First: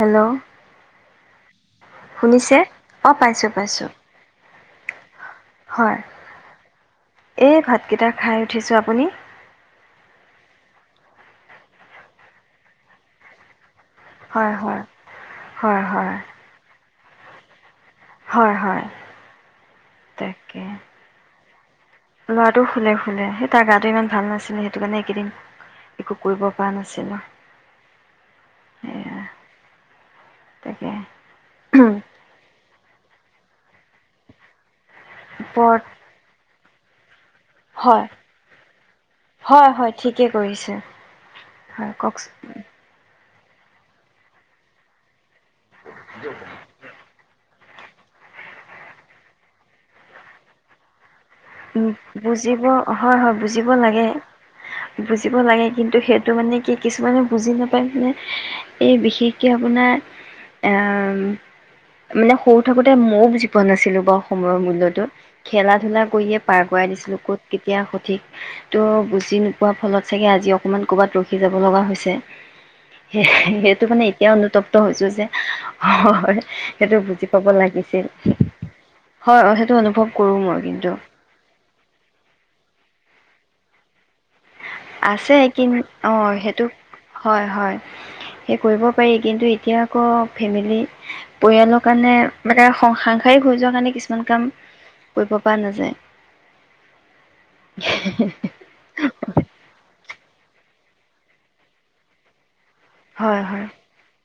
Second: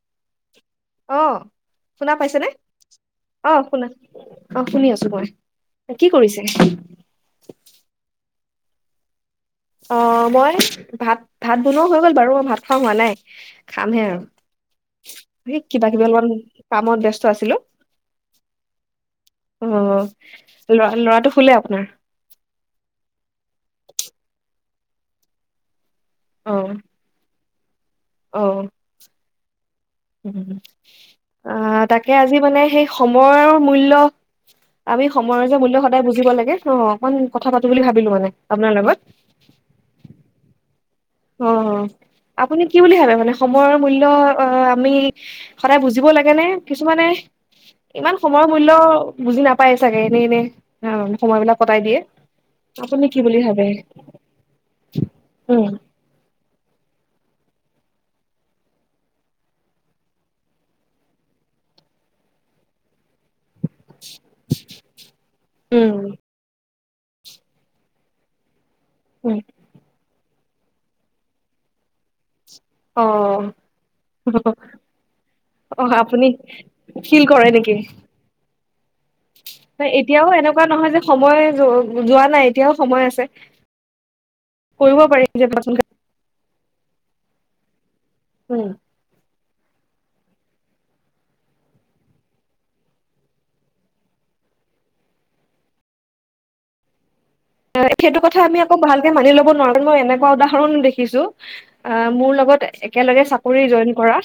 Hello অ'। শুনা পাইছেনে? শুনিছে অঁ পাইছোঁ অ' পাইছোঁ [unintelligible] অ' শুনি আছোঁ কোৱা। হয় কি কৰিছে? এই ভাতকেইটা খাই উঠিছোঁ, আপুনি? অ' মই ভাত-ভাত বনোৱা হৈ গ'ল বাৰু! ভাত খোৱা হোৱা নাই। খামহে আৰু হয় হয় সেই হয় কিবা-কিবি অলপমান কামত ব্যস্ত [unintelligible] আছিলোঁ। হয়-হয় তাকে ল'ৰা শুলে আপোনাৰ ল'ৰাটো শুলে-শুলে। সেই তাৰ গাতো ইমান ভাল নাছিলে সেই টো কাৰণে একেইদিন একো কৰিব অ পৰা নাছিলোঁ। সেয়া তাকে অ', তাকে আজি মানে সেই সময়ৰ মূল্য আমি সময়ৰ যে মূল্য ওপৰত সদায় বুজিব লাগে। অ', কণ কথা পাতো বুলি হয় ভাবিলো মানে আপোনাৰ লগত। হয় হয় ঠিকেই কৰিছে অ', হয় কওকচোন আপুনি কি বুলি ভাবে মানে সময়ৰ মূল্য অ', আমি সদায় বুজিব লাগে নে কিছুমানে ইমান সময়ৰ মূল্যয় বুজি নাপায় চাগে এনে এনে অ উ বুজিব হয় হয় বুলি ভাবে বুজিব লাগে বুজিব লাগে উম কিন্তু সেই মানে কি কিছুমানে বুজি নাপায় মানে এই বিশেষকে আপোনাৰ আহ মানে সৰু থাকোতে মইও বুজি পোৱা নাছিলো পোৱা নাছিলো বাও সময়ৰ মূল্যতো খেলা উম ধূলা কৰিয়ে আগুৱাই দিছিলো ক'ত কেতিয়া সঠিক তো উম গুচি নোপোৱাৰ ফলত চাগে আজি অকণমান ক'ৰবাত ৰখি যাব লগা হৈছে। অ সেইটো মানে এতিয়া অনুতপ্ত হৈছো যে অ আপুনি সেইটো ফিল বুজি পাব কৰে নেকি লাগিছিল হয় সেইটো অনুভৱ এতিয়াও কৰো মই এনেকুৱা কিন্তু। নহয় যে সময় যোৱা নাই এতিয়াও সময় আছে। কৰিব পাৰি আছে যে কিন পচন্দ। অহ সেইটো হয় হয়। সেই উম কৰিব পাৰি কিন্তু এতিয়া অ ফেমিলি পৰিয়ালৰ কাৰণে মানে সং সাংসাৰিক হৈ যোৱা কাৰণে কিছুমান কাম কৰিব পৰা নাযায়। অ সেইটো কথা আমি আকৌ ভালকে মানি ল'ব নোৱাৰো। মই এনেকুৱা উদাহৰণ দেখিছোঁ আহ মোৰ লগত একেলগে হয় চাকৰি হয় জইন কৰা।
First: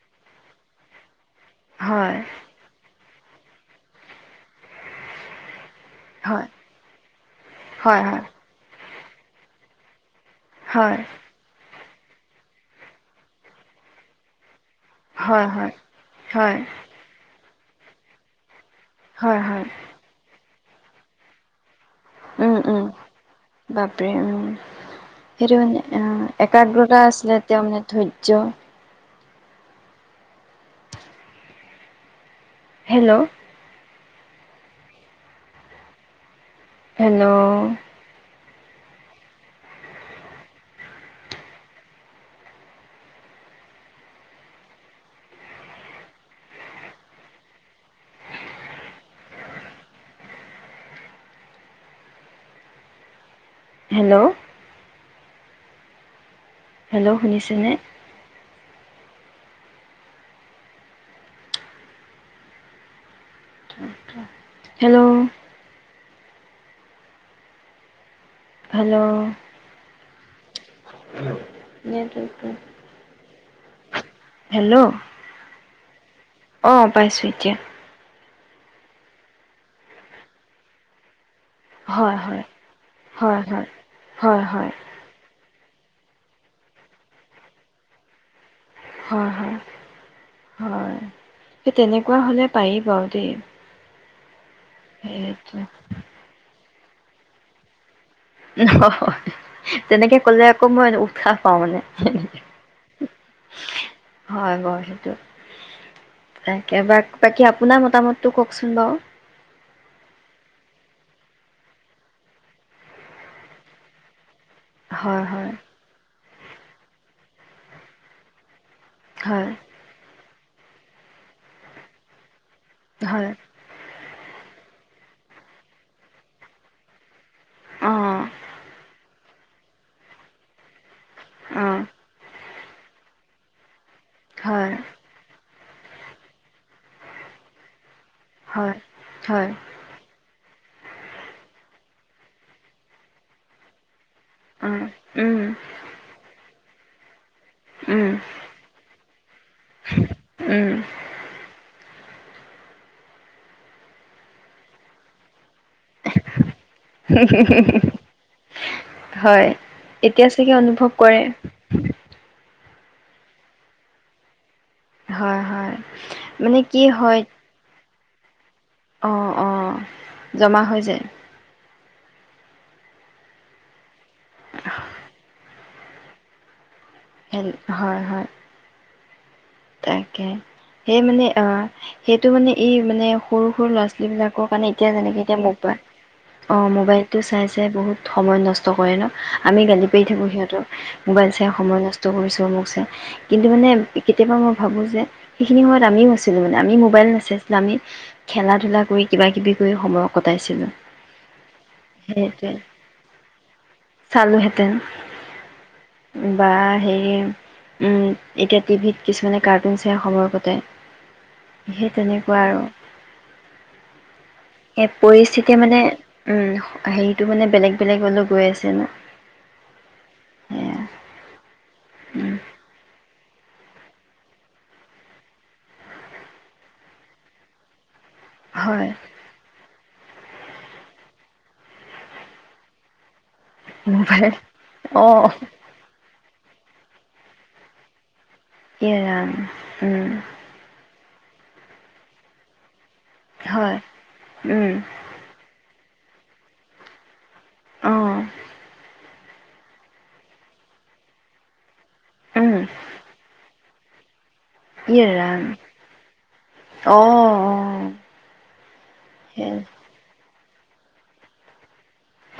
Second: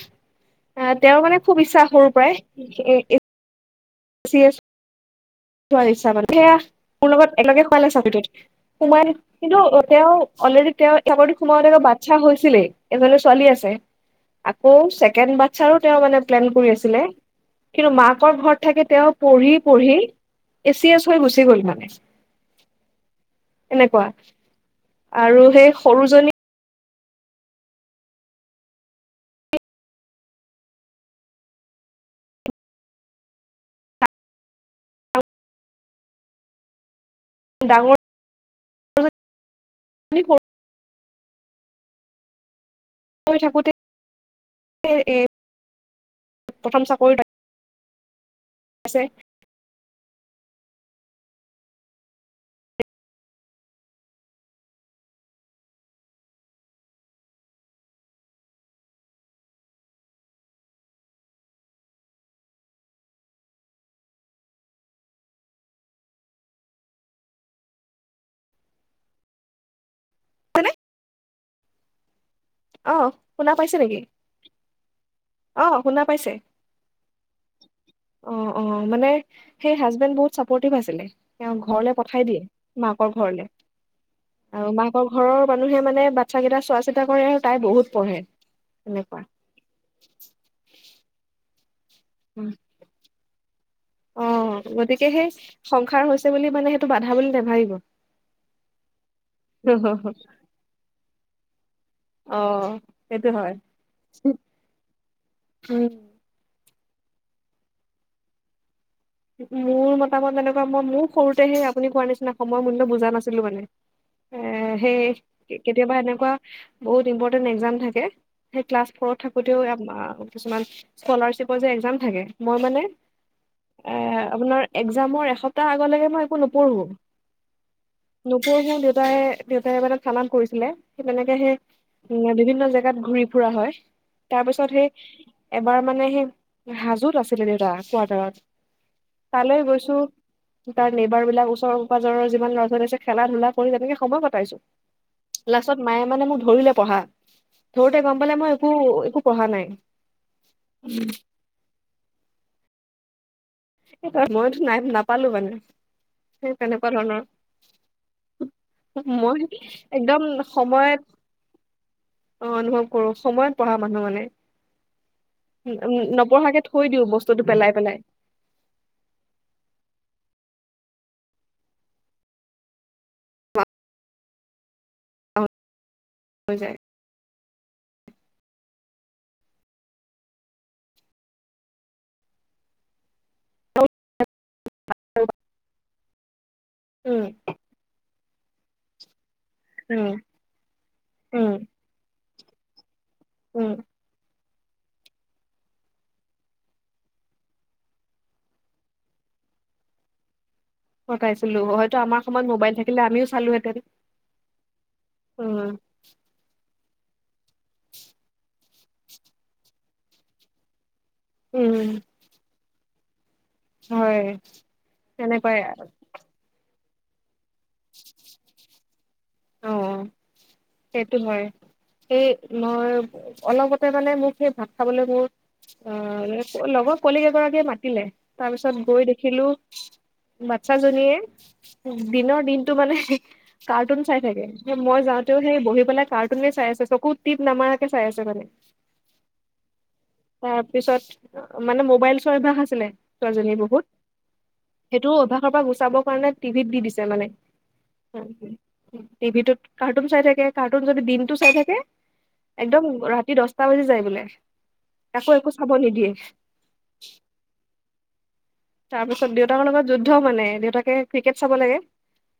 আহ তেওঁ মানে খুব ইচ্ছা সৰুৰ হয় পৰাই। [unintelligible] যোৱাৰ ইচ্ছা মানে হয় সেইয়া মোৰ লগত একেলগে সোমাইছে হয় চকীটোত সোমাই কিন্তু এতিয়াও অলৰেডি তেওঁ হয় খবৰটো সোমাওতে বাট ইচ্ছা হৈছিলে এজনি ছোৱালীও আছে অও ছেকেণ্ড হয় হয় হয় বাচ্ছাৰো তেওঁ মানে প্লেন হয় কৰি আছিলে। কিন্তু মাকৰ ঘৰত থাকে তেওঁ হয় পঢ়ি হয় পঢ়ি এ ছি এছ হৈ গুচি গ'ল মানে। উম উম এনেকুৱা বাপৰে উম আৰু সেইটো সেই সৰুজনী একাগ্ৰতা আছিলে তেওঁমানে ধৈয্য। হেল্ল'। হেল্ল'। [unintelligible] প্ৰথম থাকোঁতে প্ৰথম চাকৰিৰ আছে। হেল্ল'। হেল্ল' শুনিছেনে। হেল্ল'। হেল্ল। [inaudible] অহ শুনা পাইছে নেকি হেল্ল' অহ শুনা পাইছে অঁ পাইছোঁ এতিয়া অ অ মানে সেই হাজবেণ্ বহুত চাপৰ্টিভ আছিলে তেওঁ ঘৰলে হয় পঠাই দিয়ে হয় মাকৰ হয় ঘৰলে হয় হয় আৰু হয় মাকৰ ঘৰৰ মানুহে মানে বাচ্চা কেইটা চোৱা চিতা কৰে আৰু তাই বহুত পঢ়ে তেনেকুৱা হয় হয় হয় সেই তেনেকুৱা হ'লে পাৰি বাৰু দেই অ', সেইটো টো বাধা বুলি নাভাবিব [unintelligible] অ তেনেকে কলে আকৌ মই উৎসাহ পাওঁ মানে আহ সেইটো হয় হয় বাৰু সেইটো উ [unintelligible] বাকী আপোনাৰ মতামতটো কওকচোন বাৰু মোৰ মতামত এনেকুৱা মই মোৰ সৰুতে সেই আপুনি কোৱাৰ নিচিনা সময় মূল্য বুজা নাছিলো মানে এ সেই হয় হয় কেতিয়াবা এনেকুৱা বহুত ইম্পৰ্টেণ্ট এক্সাম থাকে সেই ক্লাছ ফৰত হয় থাকোতেও কিছুমান স্কলাৰশ্বিপৰ যে এক্জাম থাকে মই মানে হয় আপোনাৰ এক্সামৰ এসপ্তাহ আগলেকে মই একো নপঢ়ো অঁ নপঢ়োঁ দেউতাই দেউতাইবাৰে চালান কৰিছিলে তেনেকে সে অঁ উ বিভিন্ন জেগাত ঘূৰি ফুৰা হয় তাৰপিছত হয় সেই এবাৰ মানে সেই হাজোত আছিলে দেউতা কোৱাটাৰত হয় হয় তালৈ গৈছোঁ তাৰ নেবাৰ বিলাক ওচৰ পাজৰ যিমান লৰাোৱালীছে খেলা ধূলা কৰি তেনেকে সময় উম কটাইছোঁ লস্তত মায়ে মানে মোক ধৰিলে পঢ়া থৰতে উম উম গম পালে মই একো একো পঢ়া নাই [inaudible] উম মইতো নাই নাপালো মানে সেই তেনেকুৱা ধৰণৰ মই হয় একদম এতিয়া চাগে অনুভৱ কৰে সময়ত অনুভৱ [inaudible] সময়ত পঢ়া মানুহ মানে হয় হয় মানে নপঢ়াকে থৈ দিও বস্তুটো পেলাই-পেলাই অ অ জমা হৈ যায় [inaudible] হৈ যায় হয় হয় তাকে সেই মানে আহ সেইটো মানে এই মানে সৰু সৰু ল'ৰা ছোৱালী বিলাকৰ কাৰণে এতিয়া যেনেকে এতিয়া মোবাইল অ মোবাইলটো উম চাই চাই বহুত সময় নষ্ট কৰে ন আমি গালি পাৰি উম থাকো সিহঁতক মোবাইল চাই উম সময় নষ্ট কৰিছো [unintelligible] কিন্তু মানে উম মই ভাবোঁ যে সেইখিনি সময়ত আমিও আছিলোঁ মানে আমি মোবাইল নাচাইছিলোঁ আমি খেলা ধূলা কৰি কিবা কিবি কৰি সময় কটাইছিলোঁ সকাইছিলো হয়তো আমাৰ সময়ত সেইটোৱে মোবাইল থাকিলে আমিও চালো হেতেন চালোহেঁতেন উ বা [inaudible] এতিয়া টিভিত কিছুমানে কাৰ্টুন চাই সময় কটায় সেই উম তেনেকুৱা আৰু হয় এ পৰিস্থিতি তেনেকুৱাই মানে উম হেৰিটো মানে বেলেগ বেলেগ অলে গৈ আছে ন অ সেয়া সেইটো হয় এই উম, মই অলপতে মানে মোক সেই ভাত খাবলৈ মোৰ অ লগৰ কলিক এগৰাকীয়ে মাতিলে তাৰ পিছত হয় গৈ দেখিলো বাচ্ছাজনীয়ে দিনৰ দিনটো মানে কাৰ্টুন চাই মোবাইল থাকে মই যাওঁতেও সেই বহি পেলাই কাৰ্টুন চাই আছে চকুত টিপ নামাৰাকে চাই আছে মানে এ ৰাম উম তাৰ পিছত মানে মোবাইল চোৱাৰ অভ্যাস আছিলে ছোৱীজনীৰ বহুত সেইটো অভ্যাসৰ পৰা গুচাব [inaudible] টিভিত দি দিছে মানে [inaudible] টিভিটোত কাৰ্টুন চাই থাকে কাৰ্টুন যদি দিনটো চাই থাকে একদম ৰাতি দহ তা বাজি যায় বোলে। তাকো একো চাব ইয়েৰাম নিদিয়ে অহ, অহ। তাৰপিছত দেউতাকৰ লগত যুদ্ধ মানে। দেউতাকে ক্ৰিকেট চাব লাগে।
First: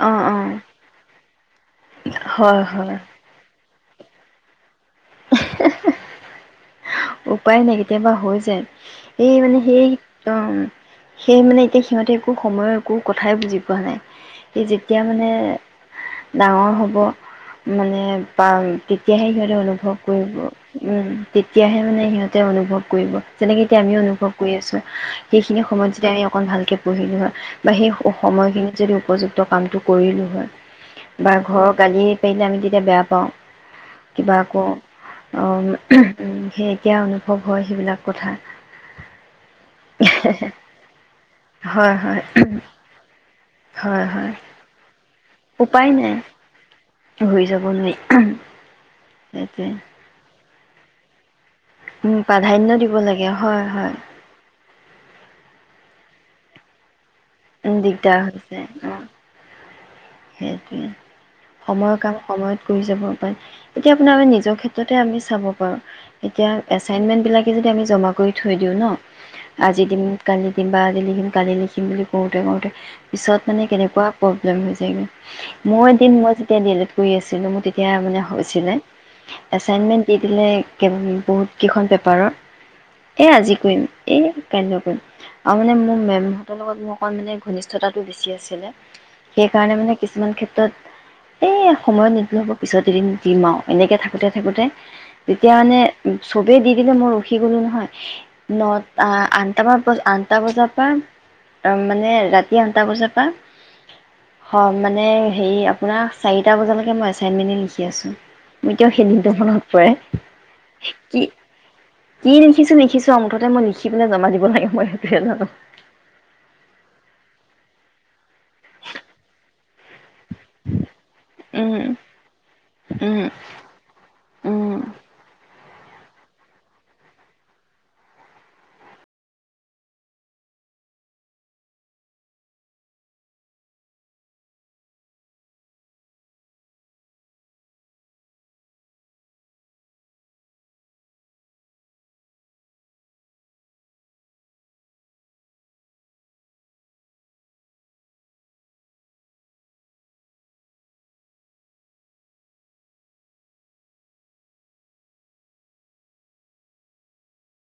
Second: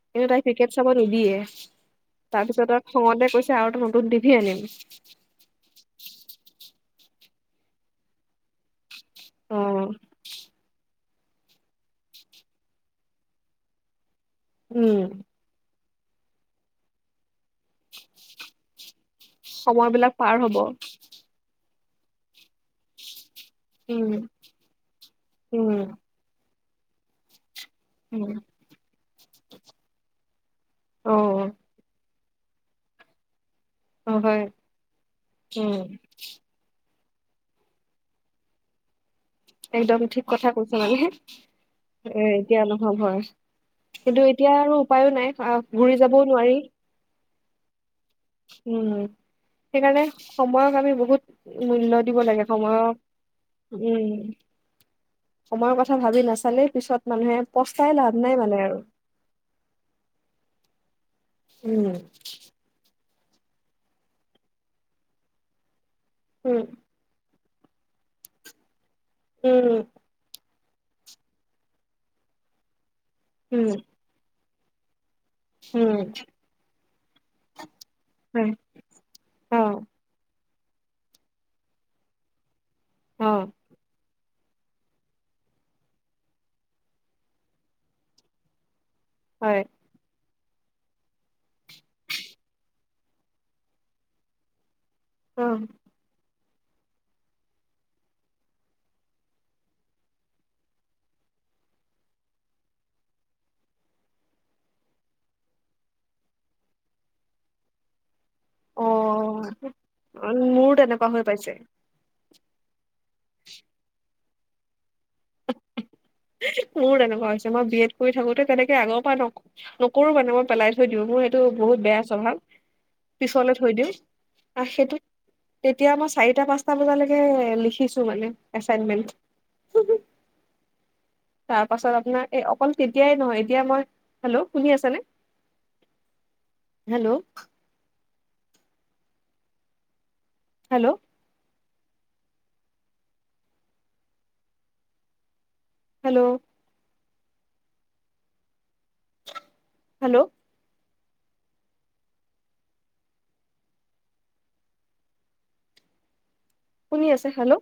অঁ তাই অঁ ক্ৰিকেট চাবত নিবিয়ে তাৰ হয় পিছত আৰু হয় খঙতে কৈছে আৰু এটা তত দিধিয়ে আনিম। উপায় নাই কেতিয়াবা হৈ যায়। সেই মানে সেই একদম সেয়ে মানে এতিয়া সিহঁতে একো সময়ৰ একো কথাই বুজি পোৱা নাই। সে যেতিয়া উম, মানে ডাঙৰ হ'ব মানে পাম তে তেতিয়াহে সিঁহতে অনুভৱ সময়বিলাক পাৰ উম, হ'ব। তে তেতিয়াহে মানে সিহঁতে অনুভৱ কৰিব। যেনেকে এতিয়া আমি উম, অনুভৱ কৰি আছো সেইখিনি উম, সময়ত যদি আমি অকণ ভালকে বহি যোৱা। বা সেই উম, সময়খিনিত যদি উপযুক্ত কামটো কৰিলোঁ হয় বা অ', ঘৰৰ গালি পি আমি তেতিয়া বেয়া পাওঁ। অ', কিবা হয়, আকৌ অ', উম, উম, সেই এতিয়া অনুভৱ হয় সেইবিলাক কথা। একদম ঠিক কথা কৈছ মানে হে হয় হয় এ, এতিয়া অনুভৱ হয়। হয় কিন্তু হয় এতিয়া আৰু উপায়ো নাই। আহ, ঘূৰি যাবও নোৱাৰি। হৈ যাব নোৱাৰি। উম। সেইটোৱে সেইকাৰণে সময়ক আমি বহুত মূল্য দিব উম লাগে প্ৰাধান্য সময়ৰ, দিব লাগে হয় হয় উম। সময়ৰ কথা ভাবি নাচালে পিছত মানুহে উম, পস্তাই লাভ দিগদাৰ নাই মানে হৈছে আৰু অ', সেইটোৱে উম, সময়ৰ কাম সময়ত কৰি যাব এতিয়া আপোনাৰ আমি নিজৰ ক্ষেত্ৰতে আমি চাব পাৰোঁ। এতিয়া উম, এচাইনমেন্ট বিলাক কি যদি আমি জমা কৰি থৈ দিওঁ ন'। উম, আজি দিম কালি কিবা আজি লিখিম, কালি লিখিম বুলি কোৰোঁতে কোৰোঁতে পিছত মানে উম, কেনেকুৱা ক য হৈ যায়গৈ। মই উম, এদিন মই যেতিয়া ডি এল এড কৰি আছিলো মোৰ তেতিয়া মানে হয়, হৈছিলে অ', এছাইনমেন্ট দি দিলে [unintelligible] বহুতকেইখন পেপাৰৰ এ, অ', আজি কৰিম এই কাইলৈ কৰিম। আৰু মানে মোৰ মেমহঁতৰ লগত মোক অকণমান মানে ঘনিষ্ঠতাটো বেছি আছিলে হয়, সেইকাৰণে মানে কিছুমান ক্ষেত্ৰ ত', এই সময়ত নিদিলেও হ'ব। পিছত এদিন দিম আৰু এনেকে থাকোঁতে, থাকোঁতে তেতিয়া অ'। মানে চবেই দি দিলে। মই ৰখি গ'লো নহয়। নট, আ, আঠটামান বজা, আঠটা বজাৰ পৰা মানে ৰাতি আঠটা বজাৰ পৰা, অ', মানে, হেৰি, আপোনাৰ চাৰিটা বজালৈকে মই এছাইনমেণ্টে লিখি আছোঁ। মোৰ এতিয়াও সেই মুহূৰ্ত অ' মনত পৰে। মোৰ তেনেকুৱা কি হৈ পাইছে কি লিখিছোঁ, লিখিছোঁ ছোঁ, আৰু মুঠতে মই লিখি পেলাই জমা দিম। বনাই [unintelligible] মোৰো তেনেকুৱা হৈছে। মই বিএড কৰি থাকোঁতে তেনেকে আগৰ পৰা নক, নক কৰোঁ মানে মই পেলাই থৈ দিওঁ। মোৰ সেইটো বহুত উম বেয়া স্বভাৱ। উম পিছলৈ থৈ দিওঁ। আ, উম সেইটো তেতিয়া মই চাৰিটা-পাঁচটা বজালৈকে লিখিছোঁ, মানে, এছাইনমেণ্ট তাৰ পাছত আপোনাৰ এই অকল তেতিয়াই নহয়। এতিয়া মই হেল্ল', শুনি আছানে? হেল্ল'। হেল্ল'। হেল্ল'। হেল্ল'। শুনি আছে হেল্ল'।